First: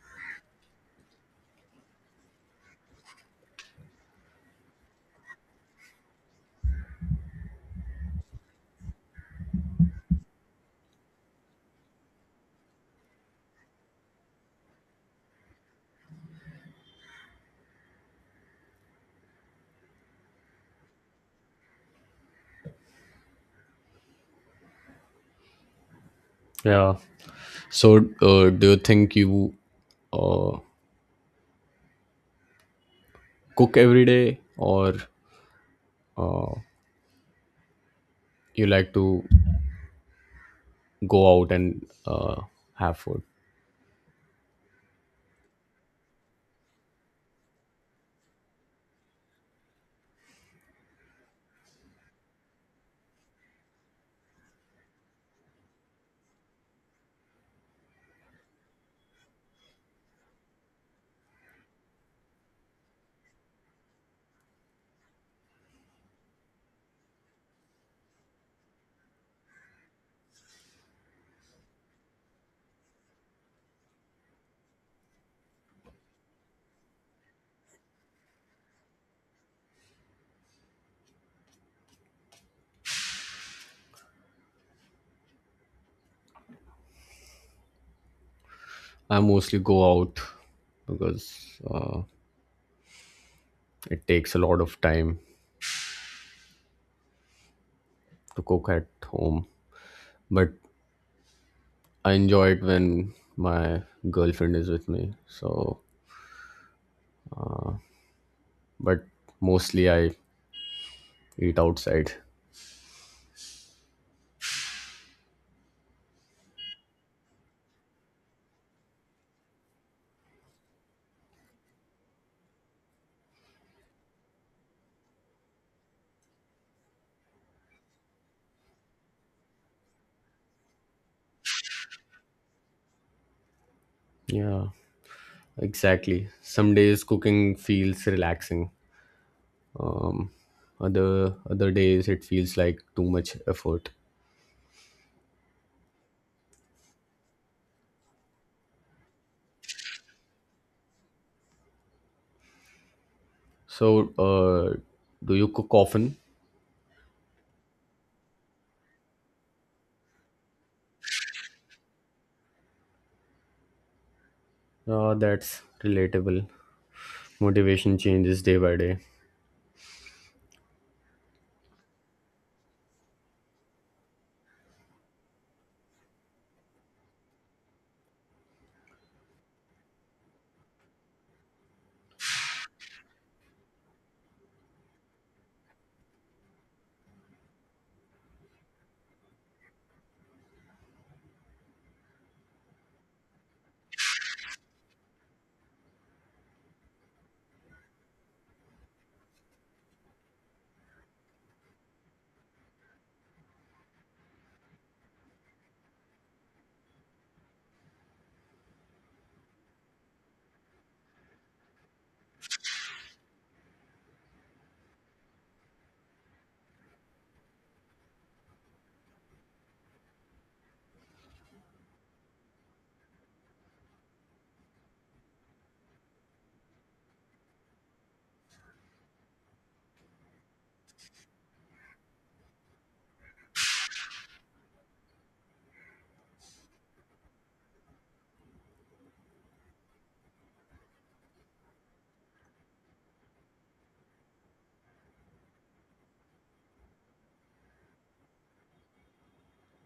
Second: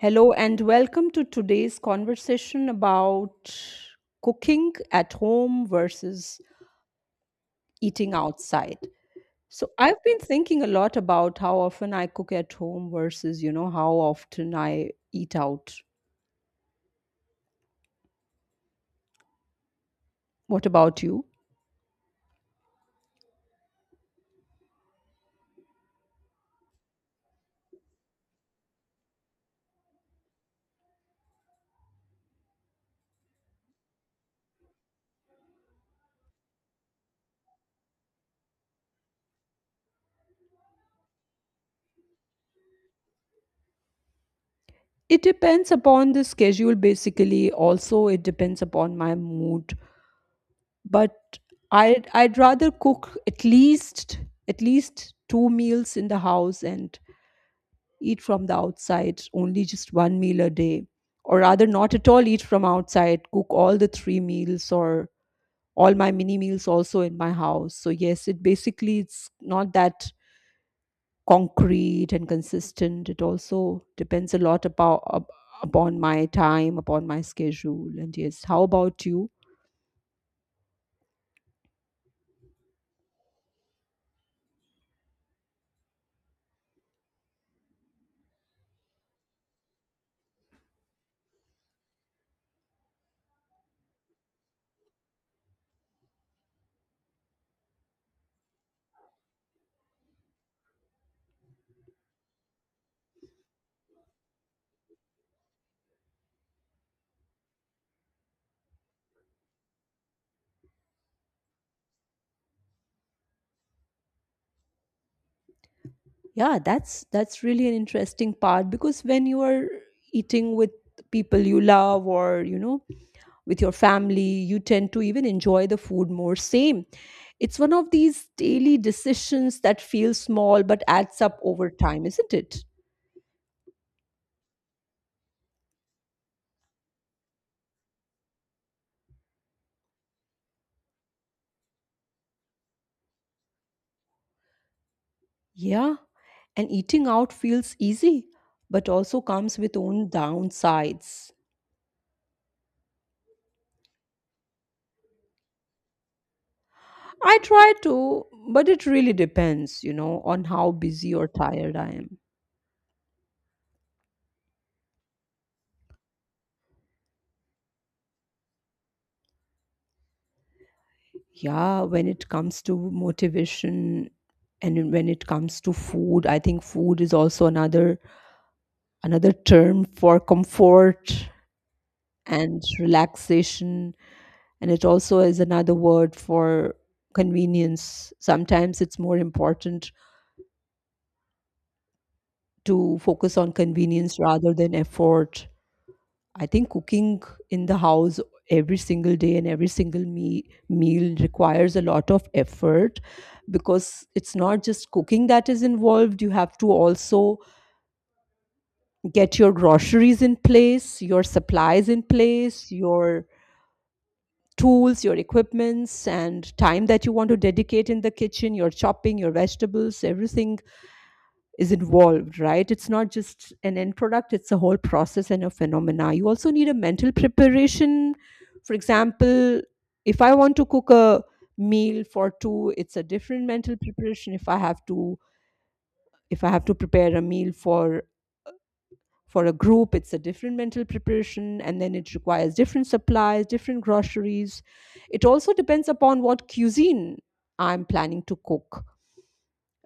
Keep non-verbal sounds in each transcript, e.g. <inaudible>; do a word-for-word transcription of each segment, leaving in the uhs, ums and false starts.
Hello and welcome to today's conversation about cooking at home versus eating outside. So I've been thinking a lot about how often I cook at home versus, you know, how often I eat out. What about you? Yeah. So, uh, do you think you cook every day or you like to go out and uh, have food? It depends upon the schedule basically. Also, it depends upon my mood. But I'd I'd rather cook at least at least two meals in the house and eat from the outside only just one meal a day, or rather, not at all eat from outside, cook all the three meals or all my mini meals also in my house. So, yes, it basically it's not that concrete and consistent. It also depends a lot about up- upon my time, upon my schedule. And yes, how about you? I mostly go out because uh, it takes a lot of time to cook at home, but I enjoy it when my girlfriend is with me. So, but mostly I eat outside. Yeah, that's that's really an interesting part, because when you are eating with people you love or you know with your family, you tend to even enjoy the food more. Same, it's one of these daily decisions that feel small but adds up over time, isn't it? Yeah, exactly. Some days cooking feels relaxing. Other other days it feels like too much effort. Yeah, and eating out feels easy but also comes with own downsides. So, uh, do you cook often? I try to, but it really depends you know on how busy or tired I am. Uh, that's relatable. Motivation changes day by day. Yeah, when it comes to motivation and when it comes to food, I think food is also another another term for comfort and relaxation, and it also is another word for convenience. Sometimes it's more important to focus on convenience rather than effort. I think cooking in the house every single day and every single me- meal requires a lot of effort, because it's not just cooking that is involved. You have to also get your groceries in place, your supplies in place, your tools, your equipments, and time that you want to dedicate in the kitchen, your chopping, your vegetables, everything is involved, right? It's not just an end product, it's a whole process and a phenomena. You also need a mental preparation. For example, if I want to cook a meal for two, it's a different mental preparation. If I have to if I have to prepare a meal for for a group, it's a different mental preparation, and then it requires different supplies, different groceries. It also depends upon what cuisine I'm planning to cook,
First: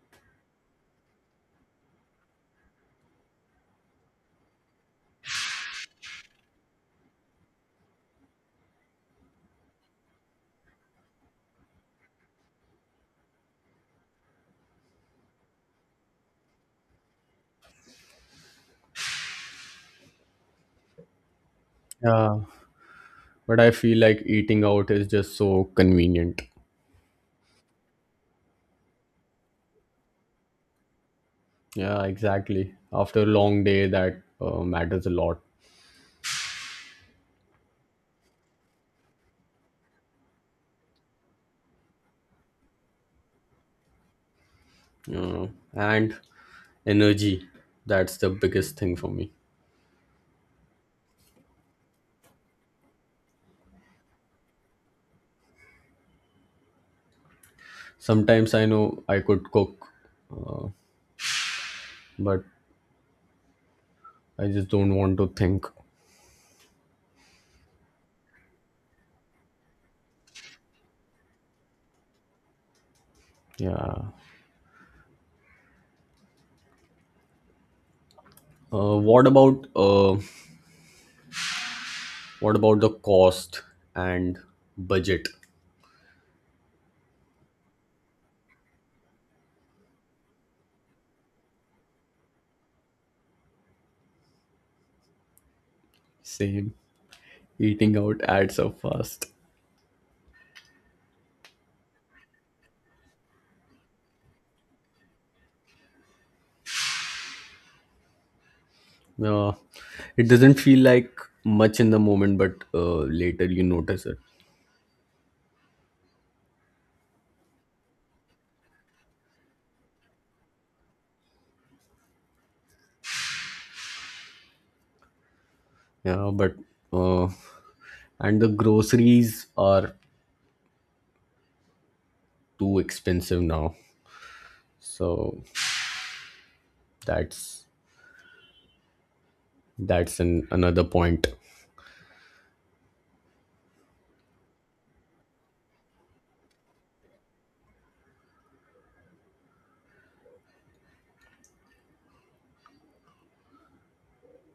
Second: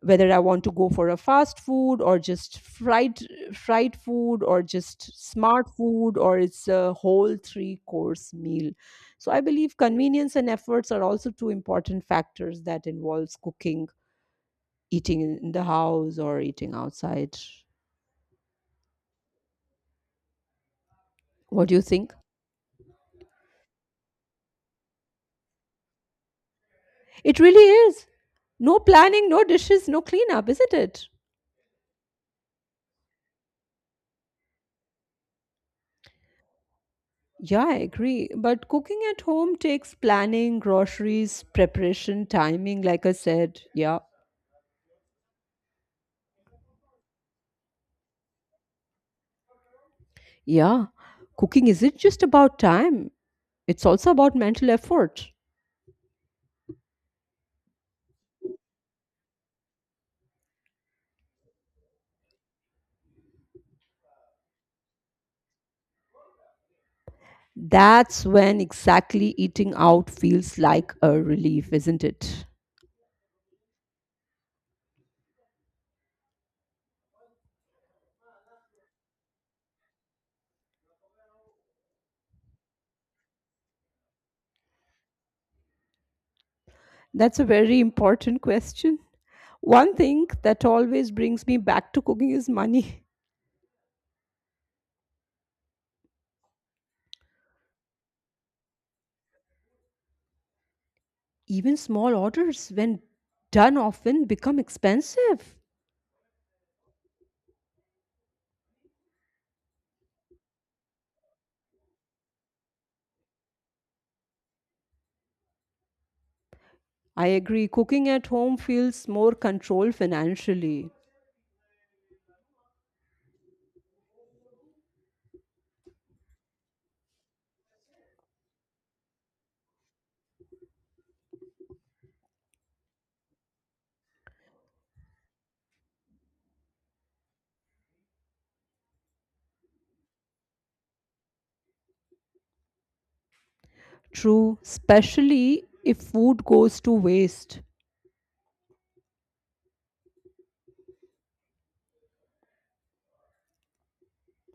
whether I want to go for a fast food or just fried fried food or just smart food, or it's a whole three course meal. So I believe convenience and efforts are also two important factors that involves cooking, eating in in the house or eating outside. What do you think? Yeah, but I feel like eating out is just so convenient. It really is. No planning, no dishes, no cleanup, isn't it? Yeah, exactly. After a long day, that uh, matters a lot. Yeah, I agree. But cooking at home takes planning, groceries, preparation, timing, like I said. Yeah. Uh, and energy, that's the biggest thing for me. Yeah, cooking isn't just about time, it's also about mental effort. Sometimes I know I could cook, but I just don't want to think. That's when exactly eating out feels like a relief, isn't it? Yeah. Uh, what about uh, what about the cost and budget? That's a very important question. One thing that always brings me back to cooking is money. Same. Eating out adds up fast. Even small orders, when done often, become expensive. No, it doesn't feel like much in the moment, but uh, later you notice it. I agree, cooking at home feels more controlled financially. Yeah, but uh, and the groceries are too expensive now. So that's that's an another point. True, especially if food goes to waste.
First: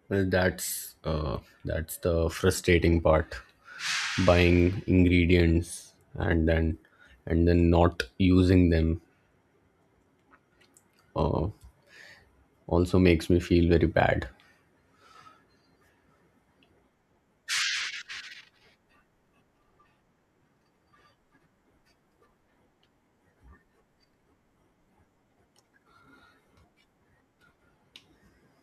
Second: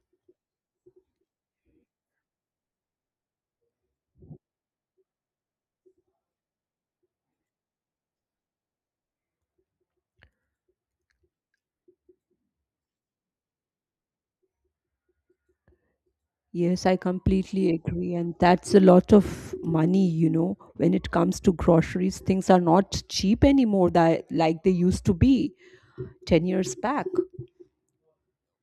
Well, that's uh, that's the frustrating part. Buying ingredients and then and then not using them, uh, also makes me feel very bad. Yes, I completely agree. And that's a lot of money, you know, when it comes to groceries. Things are not cheap anymore that like they used to be ten years back.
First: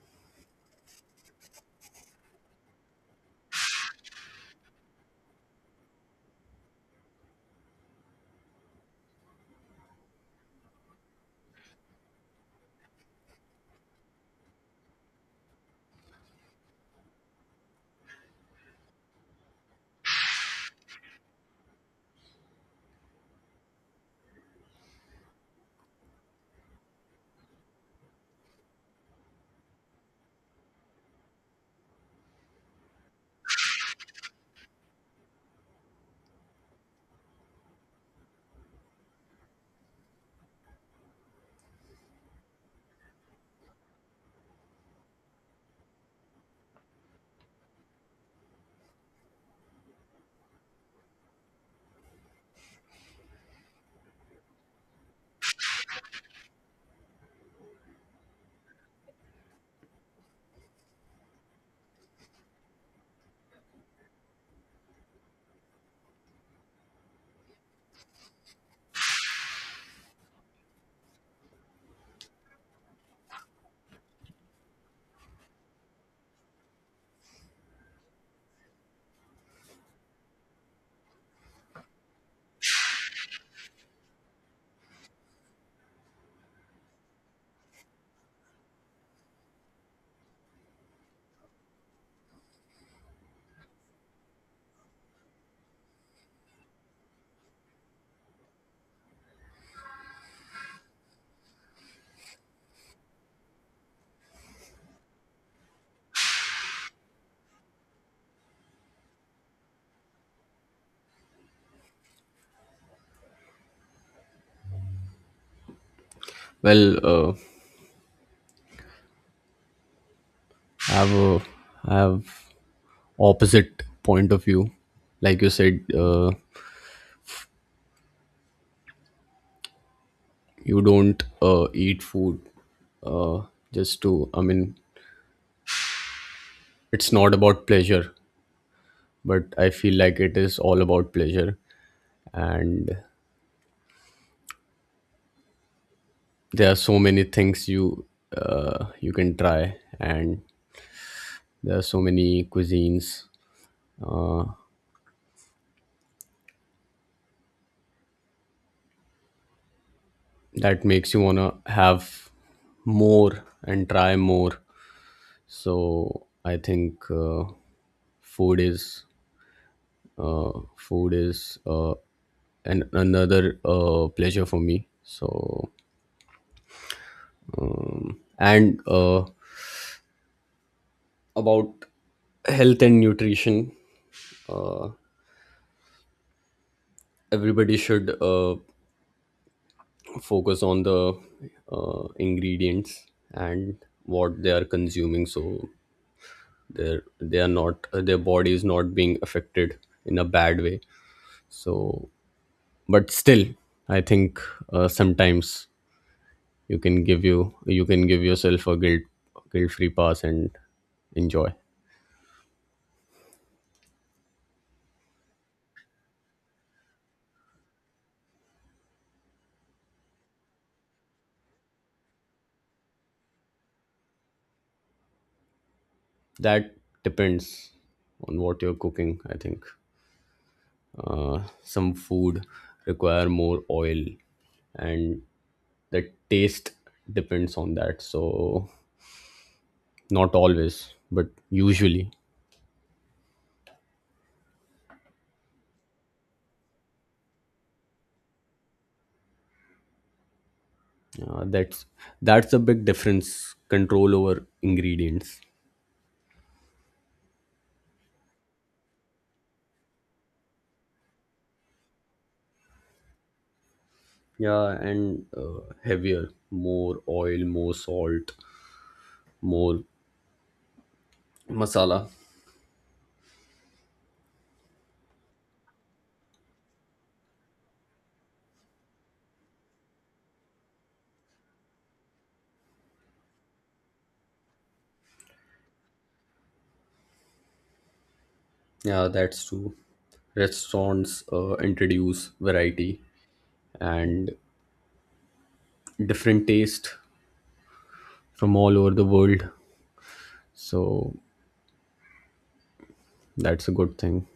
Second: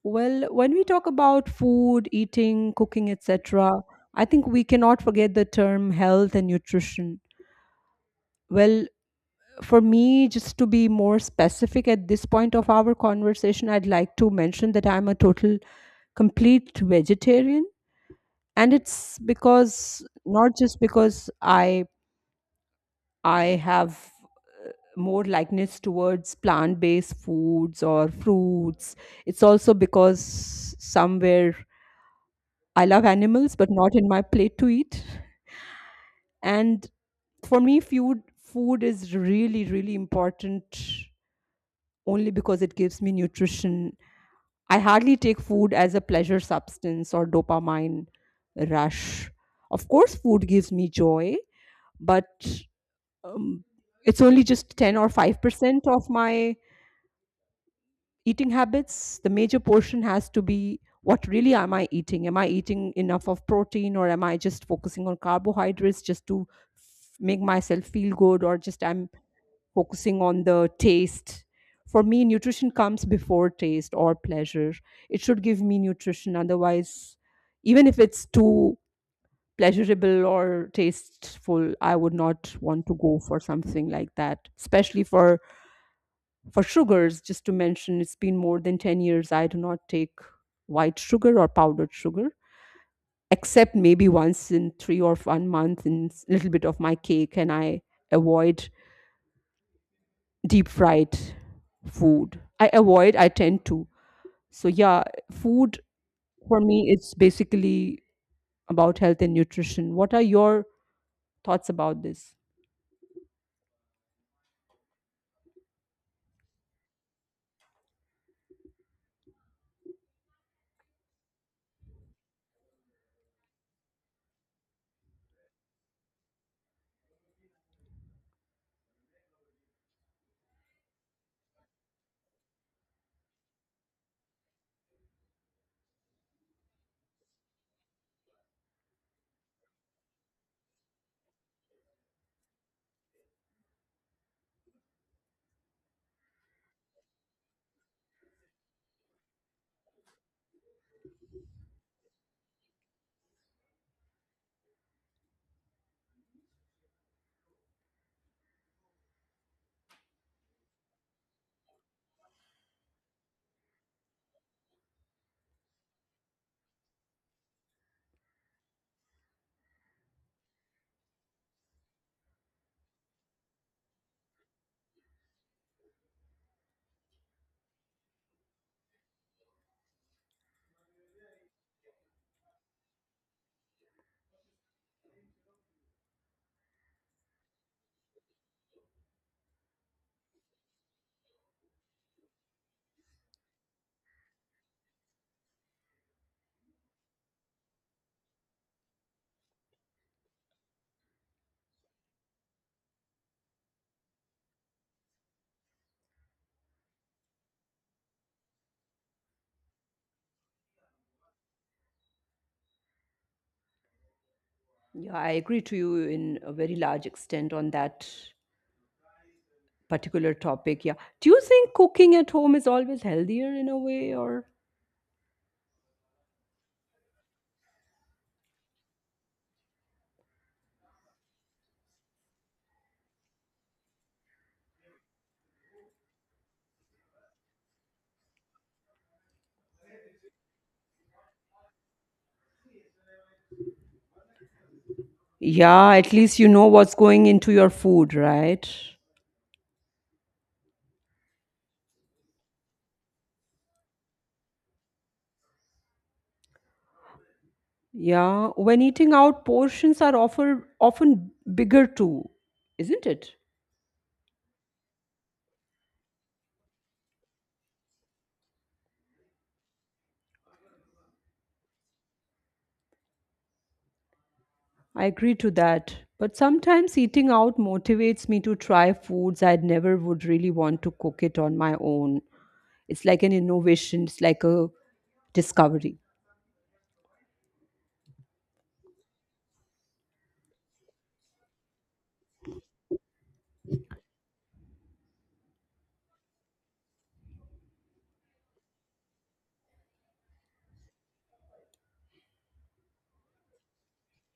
Well, when we talk about food, eating, cooking, et cetera, I think we cannot forget the term health and nutrition. Well, for me, just to be more specific at this point of our conversation, I'd like to mention that I'm a total complete vegetarian, and it's because not just because i i have more likeness towards plant based foods or fruits. It's also because somewhere I love animals, but not in my plate to eat. And for me, food food is really really important, only because it gives me nutrition. I hardly take food as a pleasure substance or dopamine rush. Of course food gives me joy, but um, it's only just ten or five percent of my eating habits. The major portion has to be what really am I eating, am I eating enough of protein, or am I just focusing on carbohydrates just to f- make myself feel good, or just I'm focusing on the taste. For me nutrition comes before taste or pleasure. It should give me nutrition, otherwise, even if it's too pleasurable or tasteful, I would not want to go for something like that. Especially for For sugars, just to mention, it's been more than ten years I do not take white sugar or powdered sugar, except maybe once in three or one month in a little bit of my cake, and I avoid deep fried food. I avoid, I tend to. So, yeah, food for me is basically about health and nutrition. What are your thoughts about this? Well, uh, I have a, I have opposite point of view. Like you said, uh, you don't uh, eat food uh, just to. I mean, it's not about pleasure, but I feel like it is all about pleasure, and there are so many things you, uh, you can try, and there are so many cuisines uh, that makes you wanna have more and try more. So I think. Uh, food is uh, food is uh, an, another uh, pleasure for me. So um, and uh, about health and nutrition, everybody should uh, focus on the uh, ingredients and what they are consuming, so they're they are not, their body is not being affected in a bad way. So but still I think uh, sometimes you can give you you can give yourself a guilt guilt free pass and enjoy. Yeah, I agree to you in a very large extent on that particular topic, yeah. Do you think cooking at home is always healthier in a way, or? That depends on what you're cooking. I think some food require more oil, and the taste depends on that. So not always, but usually. Yeah, at least you know what's going into your food, right? Uh, that's that's a big difference. Control over ingredients. Yeah, when eating out, portions are offer, often bigger too, isn't it? Yeah, and uh, heavier, more oil, more salt, more masala. I agree to that, but sometimes eating out motivates me to try foods I'd never would really want to cook it on my own. It's like an innovation, it's like a discovery. Yeah, that's true. Restaurants uh, introduce variety and different taste from all over the world. So that's a good thing.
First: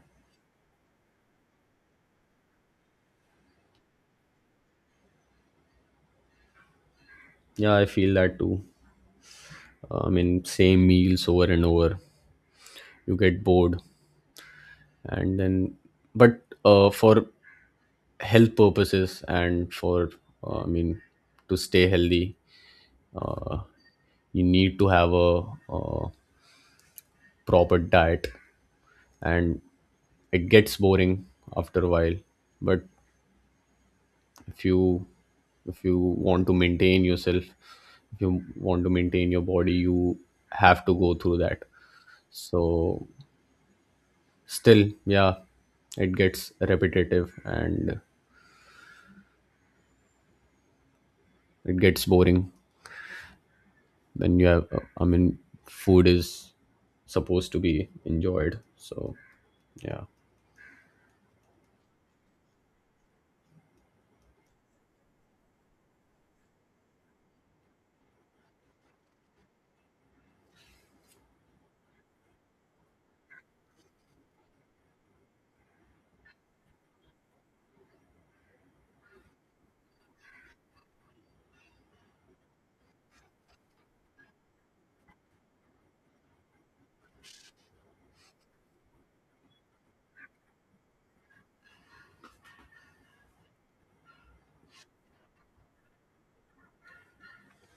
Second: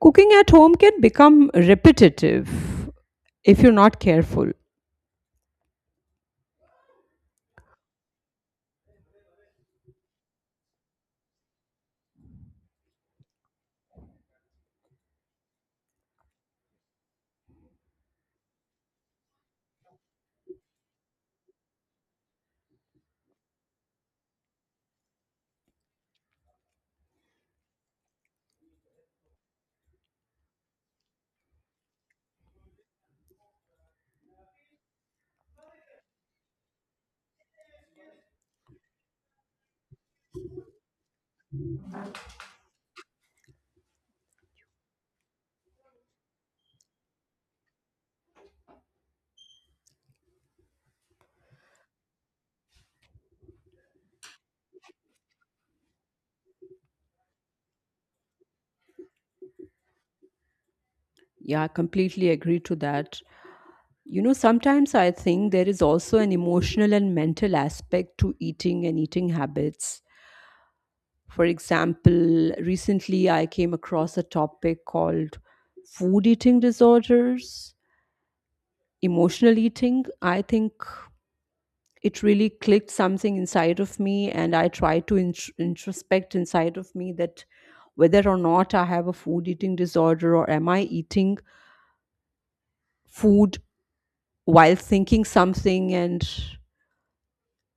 Cooking at home can become repetitive if you're not careful. Yeah, I feel that too. Uh, I mean, same meals over and over, you get bored, and then, but uh, for health purposes and for, uh, I mean, to stay healthy, you need to have a, uh proper diet, and it gets boring after a while. But if you if you want to maintain yourself, if you want to maintain your body, you have to go through that. So still, yeah, it gets repetitive and it gets boring. Then you have, I mean, food is supposed to be enjoyed. So yeah. Yeah, I completely agree to that. You know, sometimes I think there is also an emotional and mental aspect to eating and eating habits. For example, recently I came across a topic called food eating disorders, emotional eating. I think it really clicked something inside of me, and I tried to intr- introspect inside of me that whether or not I have a food eating disorder, or am I eating food while thinking something. And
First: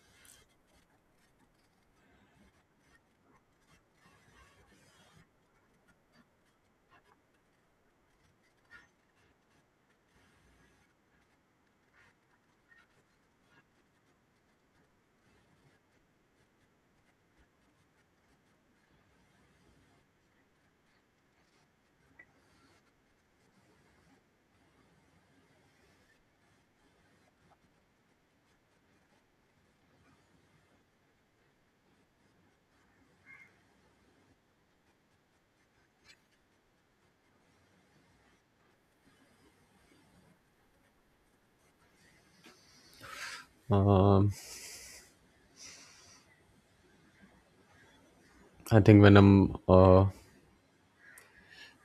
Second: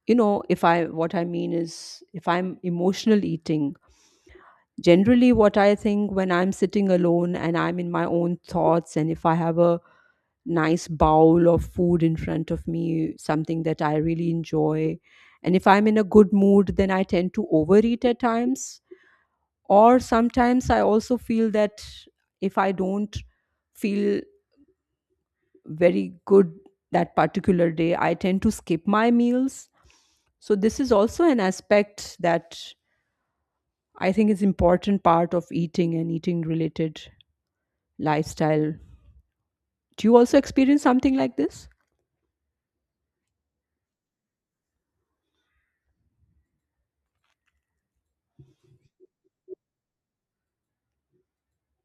you know if I what I mean is, if I'm emotional eating, generally what I think when I'm sitting alone and I'm in my own thoughts, and if I have a nice bowl of food in front of me, something that I really enjoy, and if I'm in a good mood, then I tend to overeat at times. Or sometimes I also feel that if I don't feel very good that particular day, I tend to skip my meals. So this is also an aspect that I think is important part of eating and eating related lifestyle. Do you also experience something like this? I think when I'm uh,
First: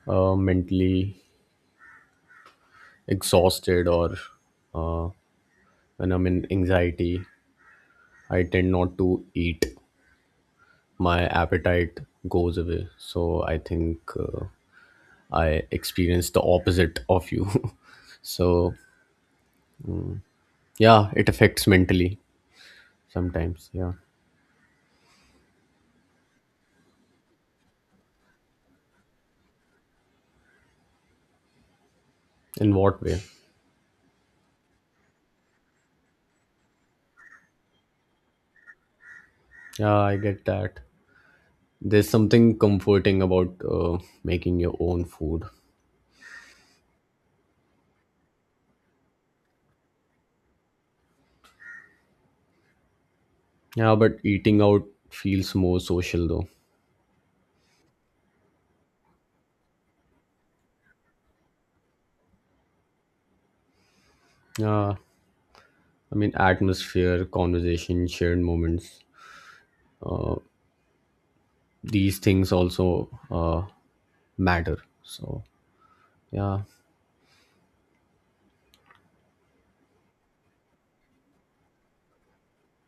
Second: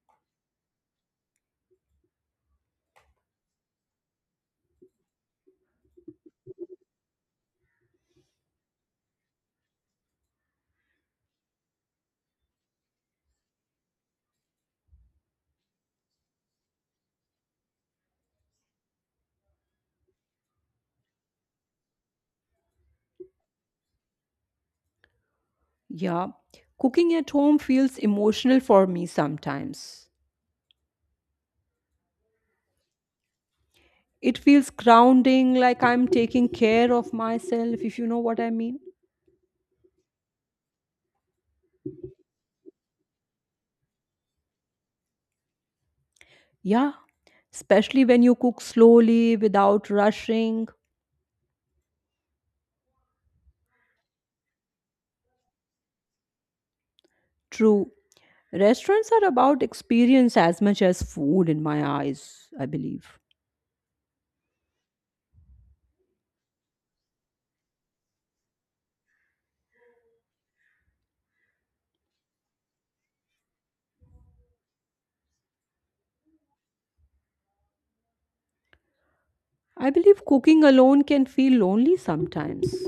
uh, mentally exhausted or when I'm in anxiety, I tend not to eat. My appetite goes away. So I think uh, I experience the opposite of you. <laughs> So yeah, it affects mentally sometimes. Yeah. Yeah. Cooking at home feels emotional for me sometimes. In what way? It feels grounding, like I'm taking care of myself, if you know what I mean. Yeah, I get that. There's something comforting about uh, making your own food. Yeah. Especially when you cook slowly without rushing. Yeah, but eating out feels more social though. True. Restaurants are about experience as much as food, in my eyes, I believe. Yeah, I mean, atmosphere, conversation, shared moments, these things also uh, matter. So, yeah. I believe cooking alone can feel lonely sometimes.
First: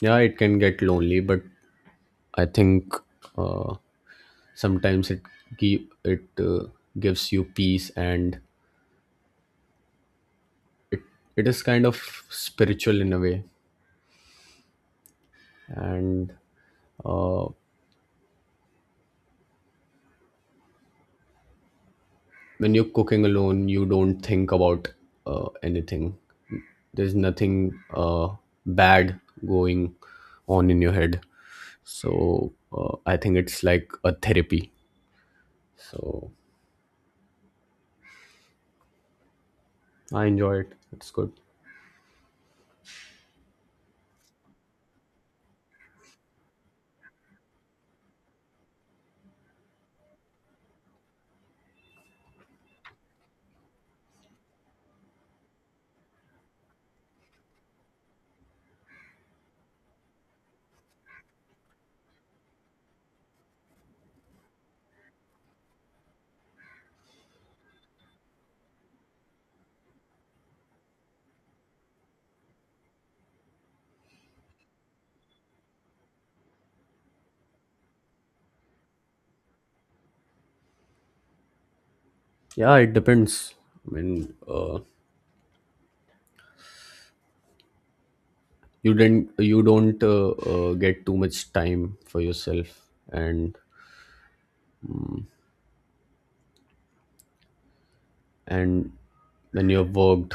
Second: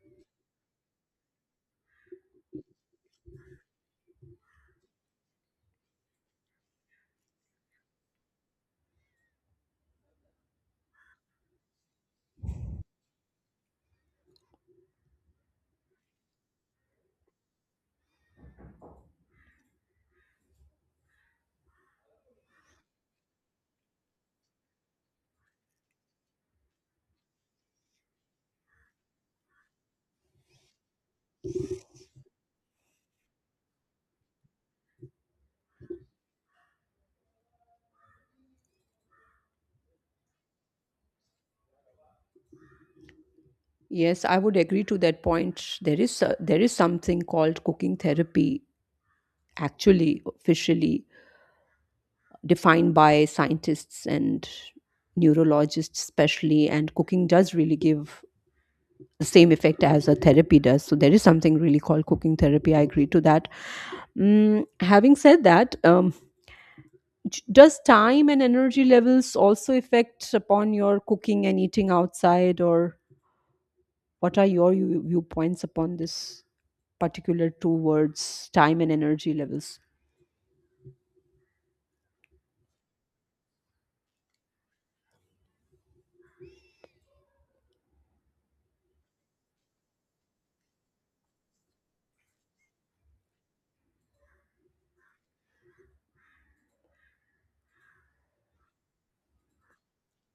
Yeah, it can get lonely, but I think uh, sometimes it gi- it uh, gives you peace, and it is kind of spiritual in a way. And uh, when you're cooking alone, you don't think about, uh, anything. There's nothing uh, bad going on in your head. So uh, I think it's like a therapy. So I enjoy it. It's good. Yes, I would agree to that point. There is a- there is something called cooking therapy, actually officially defined by scientists and neurologists, especially. And cooking does really give the same effect as a therapy does. So there is something really called cooking therapy. I agree to that. Mm, having said that, um, j- does time and energy levels also affect upon your cooking and eating outside, or what are your view- viewpoints upon this, particular towards time and energy levels? Yeah, it depends. I mean, uh, you didn't you don't uh, uh, get too much time for yourself, and and when you have worked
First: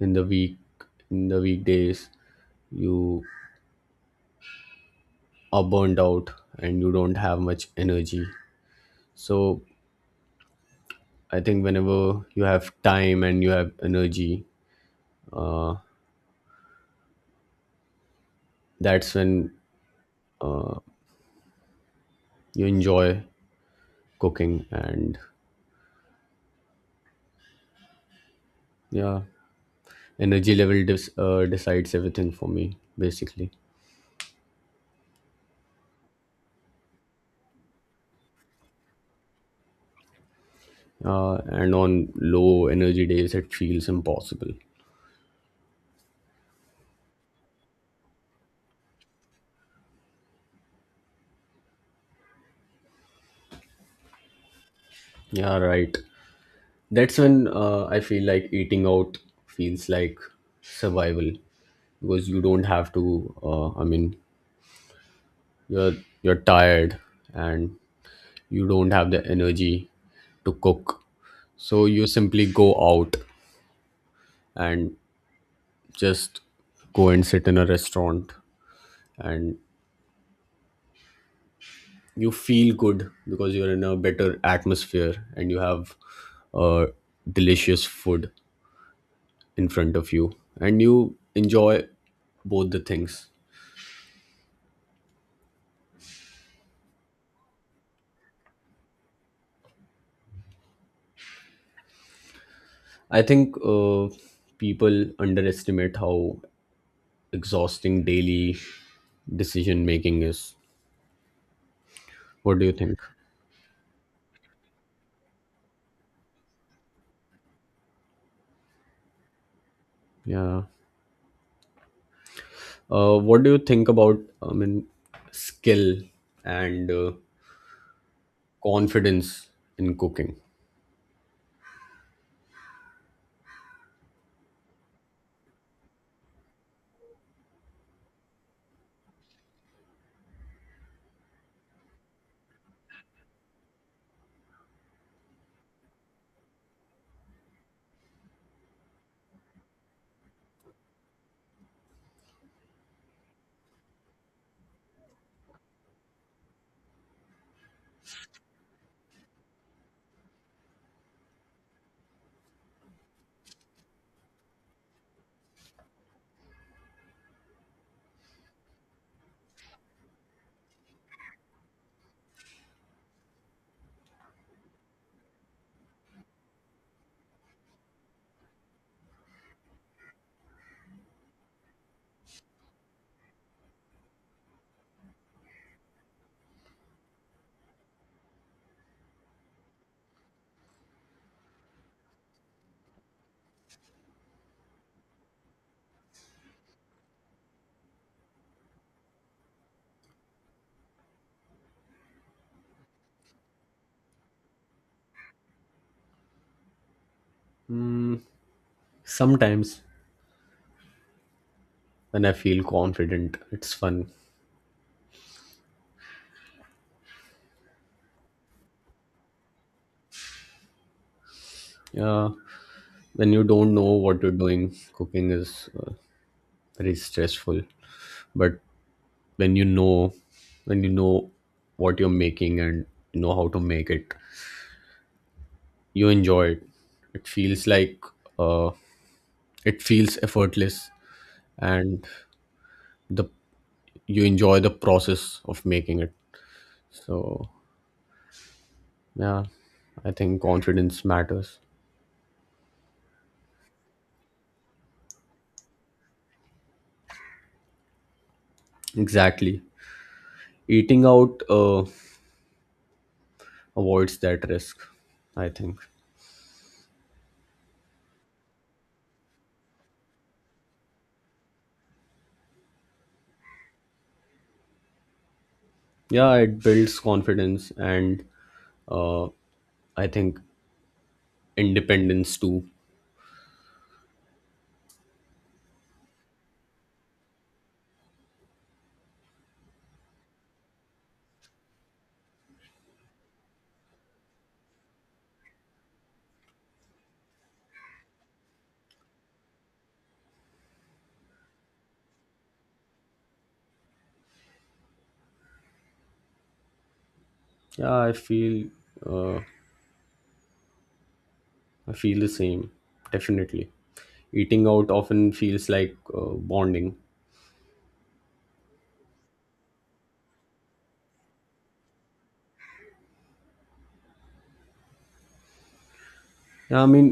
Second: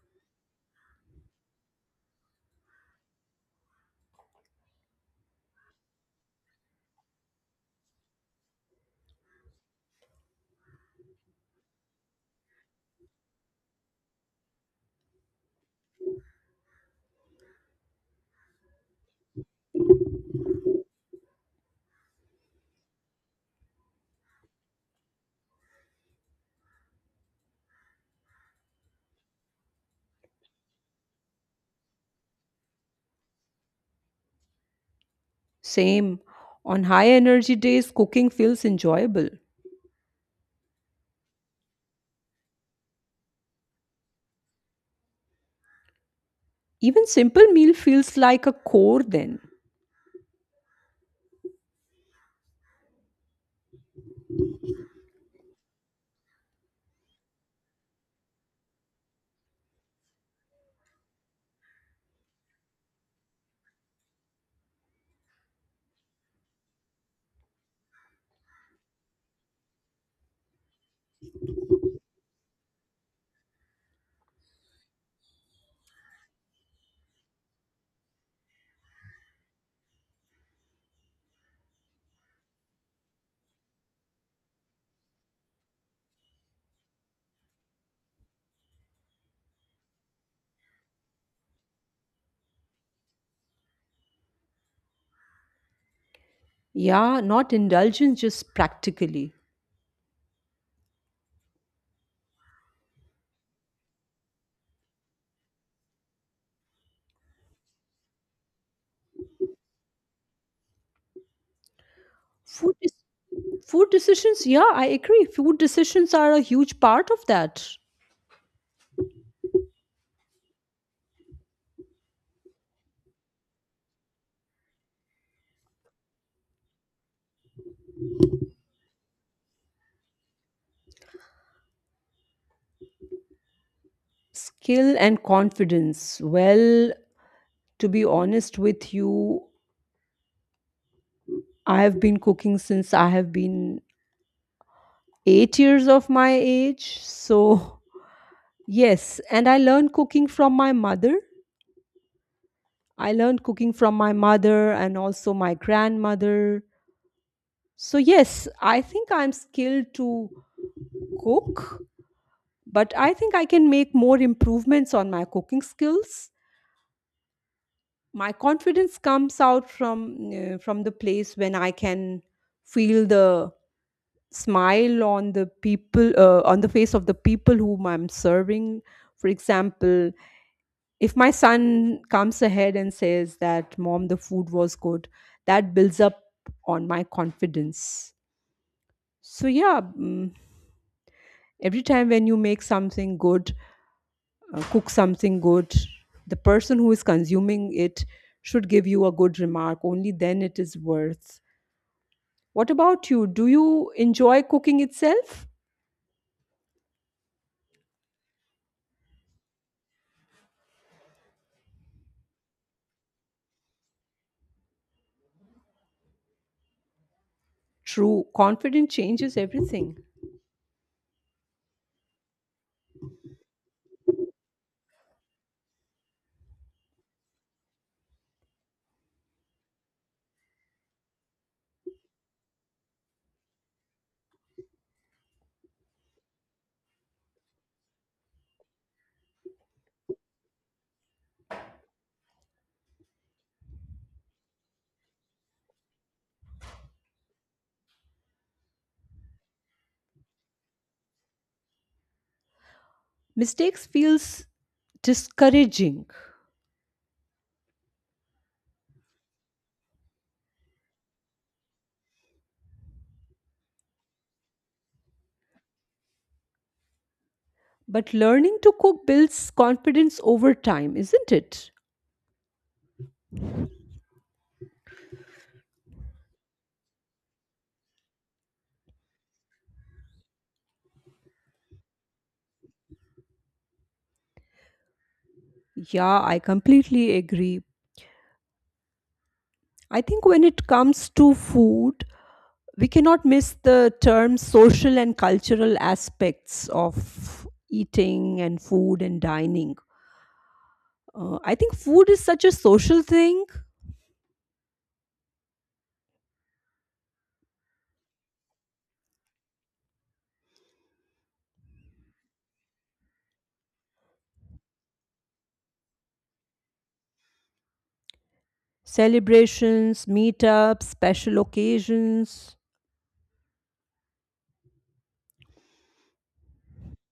in the week, in the weekdays, you are burned out and you don't have much energy. So I think whenever you have time and you have energy, that's when you enjoy cooking. And yeah, energy level dis- uh, decides everything for me basically. Same. On high energy days, cooking feels enjoyable. Uh, and on low energy days it feels impossible. Even simple meal feels like a core then. Yeah, right. That's when uh, I feel like eating out feels like survival, because you don't have to. Uh, I mean, you're you're tired and you don't have the energy to cook, so you simply go out and just go and sit in a restaurant, and you feel good because you're in a better atmosphere and you have uh, delicious food in front of you and you enjoy both the things. Yeah, not indulgence, just practically. I think uh, people underestimate how exhausting daily decision making is. What do you Food is think? food decisions, yeah, I agree. Food decisions are a huge part of that. Yeah. Uh, what do you think about, I mean, skill and uh, confidence in cooking? Skill and confidence. Well, to be honest with you, I have been cooking since I have been eight years of my age. So <laughs> Yes, and I learned cooking from my mother. I learned cooking from my mother and also my grandmother. So, yes, I think I'm skilled to cook, but I think I can make more improvements on my cooking skills. My confidence comes out from uh, from the place when I can feel the smile on the people, uh, on the face of the people whom I'm serving. For example, if my son comes ahead and says that, "Mom, the food was good," that builds up on my confidence. So yeah. Mm, every time when you make something good, uh, cook something good, the person who is consuming it should give you a good remark, only then it is worth. What about you, do you enjoy cooking itself? Sometimes when I feel confident, it's fun. True, confidence changes everything. Yeah. When you don't know what you're doing, cooking is uh, very stressful. But when you know, when you know what you're making and you know how to make it, you enjoy it. It feels like, uh, it feels effortless, and the, you enjoy the process of making it. So yeah, I think confidence matters. Mistakes feels discouraging. Exactly. Eating out uh, avoids that risk, I think. But learning to cook builds confidence over time, isn't it? Yeah, it builds confidence and uh, I think independence too. Yeah, I completely agree. I think when it comes to food, we cannot miss the term social and cultural aspects of eating and food and dining. Uh, I think food is such a social thing. Yeah, I feel uh, I feel the same. Definitely eating out often feels like uh, bonding. Celebrations, meetups, special occasions. Yeah, I mean,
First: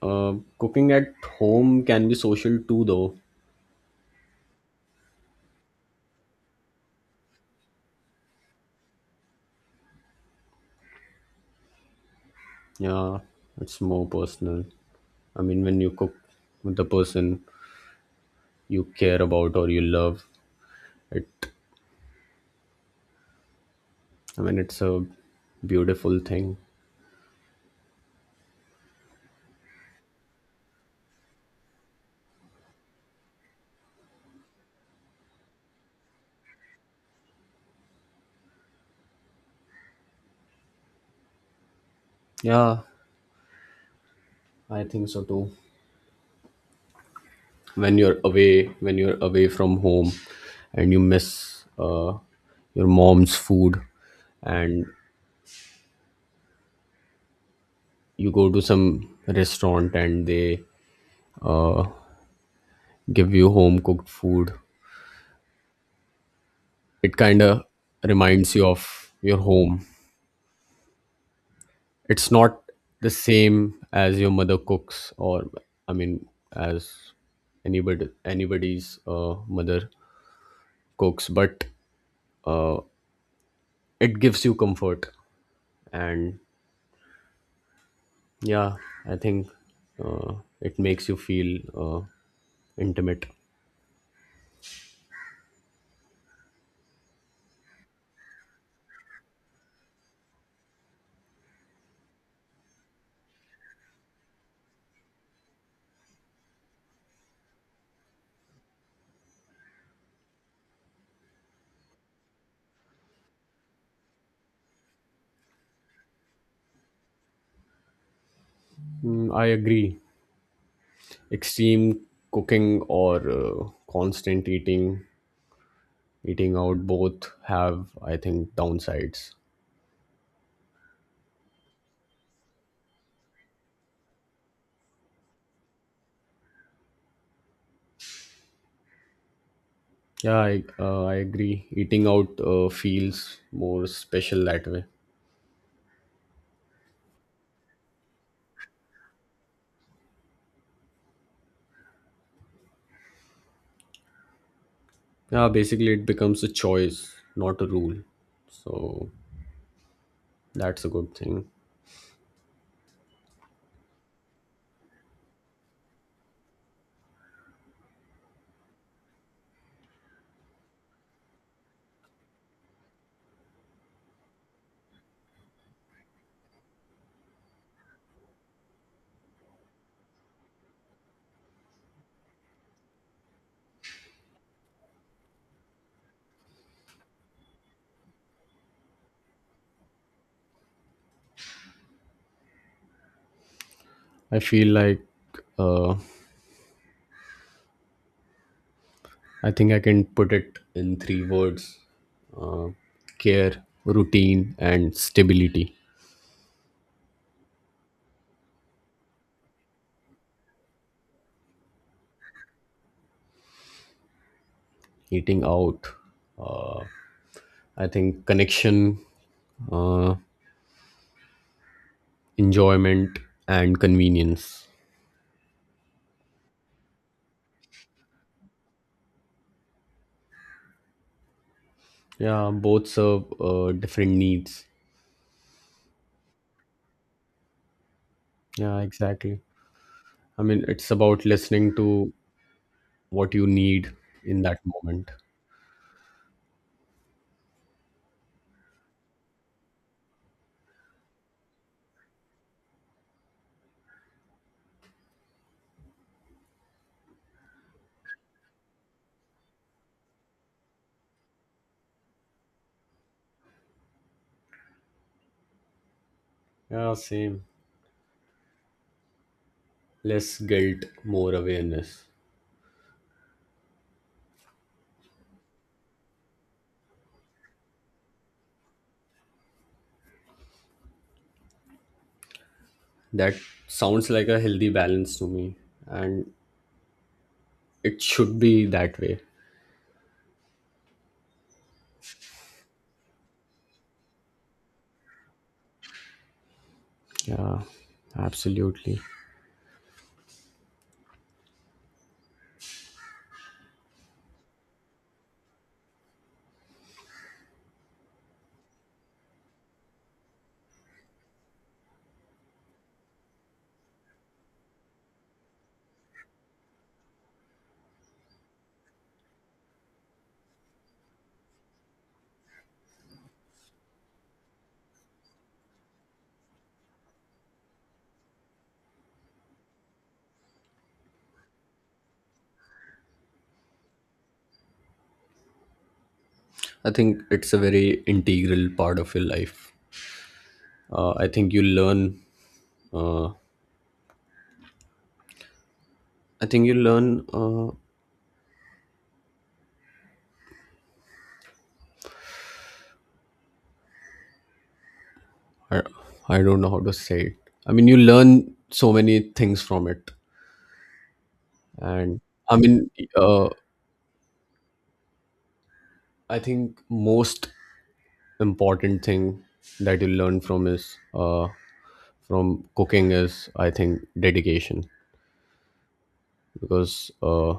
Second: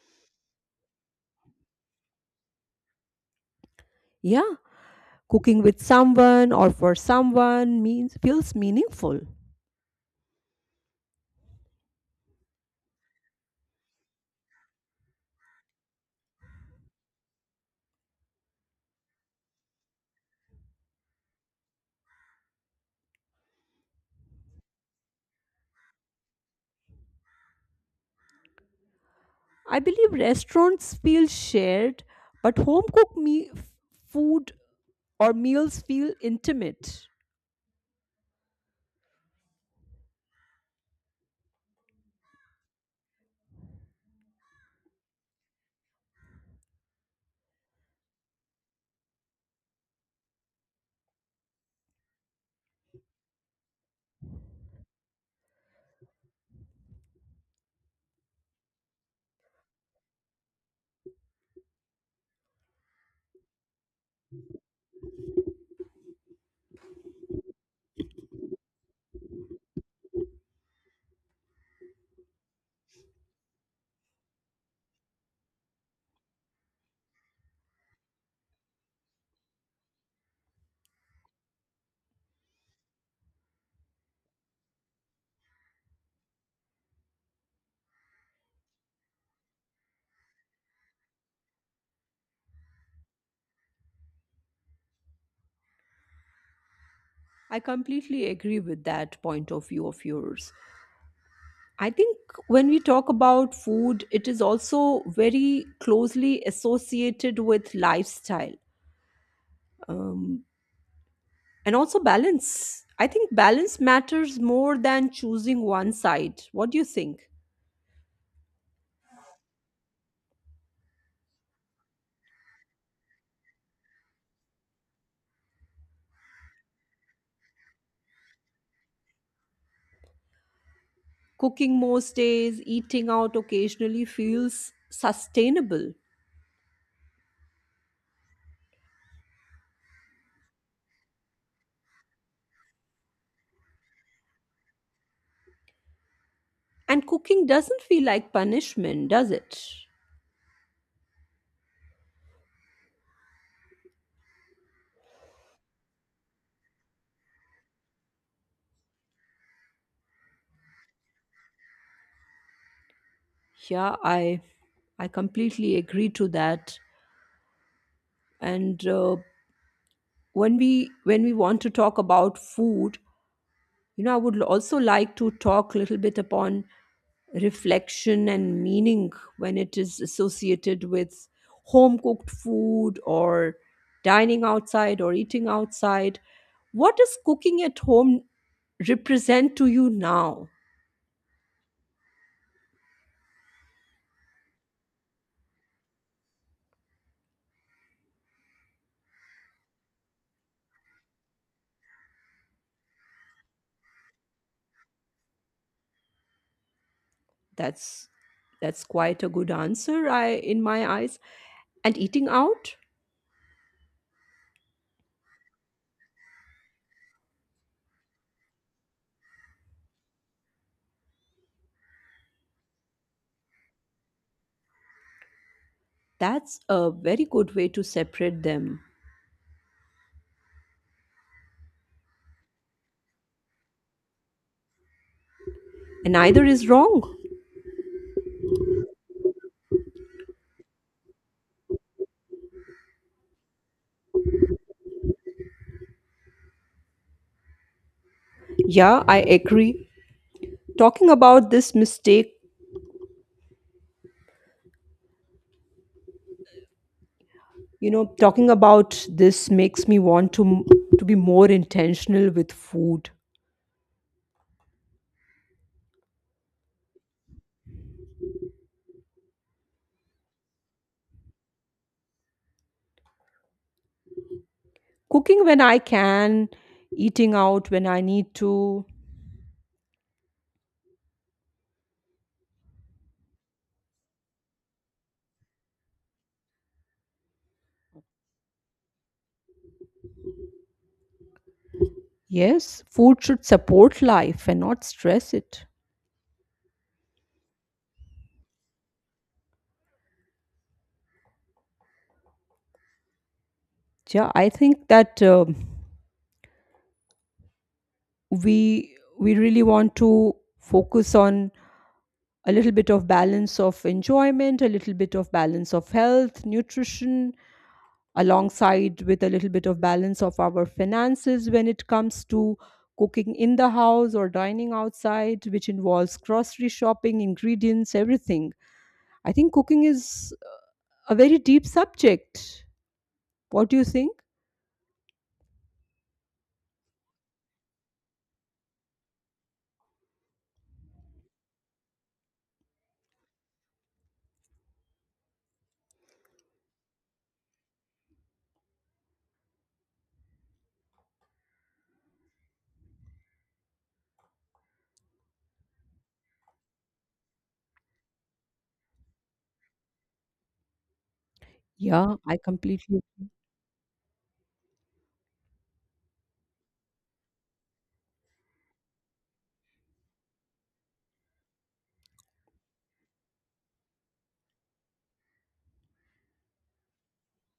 Uh, cooking at home can be social too, though. Yeah, cooking with someone or for someone means feels meaningful. Yeah, it's more personal. I mean, when you cook with the person you care about or you love, it. I mean, it's a beautiful thing. I believe restaurants feel shared, but home cooked me- f- food or meals feel intimate. Yeah, I think so too. When you're away, when you're away from home, and you miss uh, your mom's food, and you go to some restaurant and they give you home cooked food, it kind of reminds you of your home. It's not the same as your mother cooks, or I mean, as anybody anybody's uh, mother cooks, but it gives you comfort. And yeah, I think uh, it makes you feel uh, intimate. I completely agree with that point of view of yours. I think when we talk about food, it is also very closely associated with lifestyle, um, and also balance. I think balance matters more than choosing one side. What do you think? Mm, I agree. Extreme cooking or uh, constant eating, eating out both have, I think, downsides. Cooking most days, eating out occasionally feels sustainable. Yeah, I, uh, I agree. Eating out uh, feels more special that way. And cooking doesn't feel like punishment, does it? Yeah, basically, it becomes a choice, not a rule. So that's a good thing. Yeah, I I completely agree to that. And uh, when we when we want to talk about food, you know, I would also like to talk a little bit upon reflection and meaning when it is associated with home cooked food or dining outside or eating outside. What does cooking at home represent to you now? I feel like uh, I think I can put it in three words: care, routine, and stability. That's that's quite a good answer I in my eyes. And eating out, Eating out, I think connection, uh, enjoyment, and convenience. that's a very good way to separate them. Yeah, both serve uh, different needs. And neither is wrong. Yeah, exactly. I mean, it's about listening to what you need in that moment. Yeah, I agree. Talking about this mistake, you know, talking about this makes me want to to be more intentional with food. Yeah, same. Less guilt, more awareness. Cooking when I can, eating out when I need to. That sounds like a healthy balance to me, and it should be that way. Yes, food should support life and not stress it. Yeah, absolutely. Yeah, I think that um we we really want to focus on a little bit of balance of enjoyment, a little bit of balance of health nutrition, alongside with a little bit of balance of our finances when it comes to cooking in the house or dining outside, which involves grocery shopping, ingredients, everything. I think cooking is a very deep subject. What do you think? I think it's a very integral part of your life. Uh, I think you learn. Uh, I think you learn. Uh, I, I don't know how to say it. I mean, you learn so many things from it, Yeah, and I I mean, completely. uh, I think most important thing that you learn from is uh, from cooking is I think dedication, because uh,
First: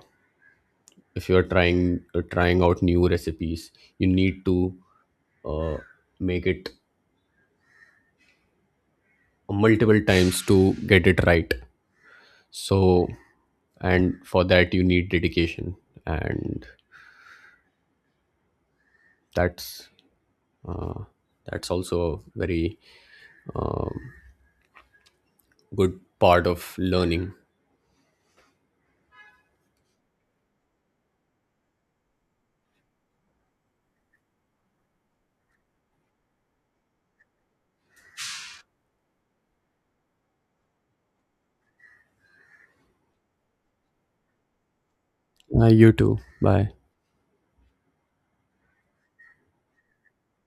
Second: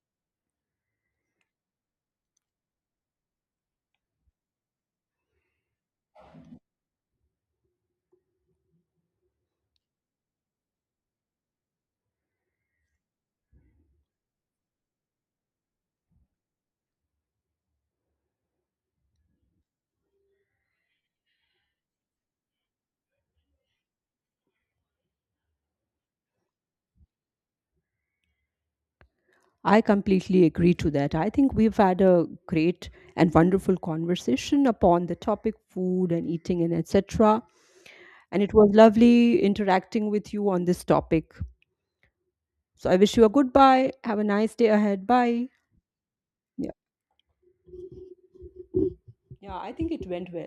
if you are trying uh, trying out new recipes, you need to uh, make it multiple times to get it right. So and for that you need dedication, and that's that's also a very good part of learning. I completely agree to that. I think we've had a great and wonderful conversation upon the topic food and eating and et cetera. And it was lovely interacting with you on this topic. So I wish you a goodbye. Have a nice day ahead. Bye. Uh, you too. Bye. Yeah. Yeah, I think it went well.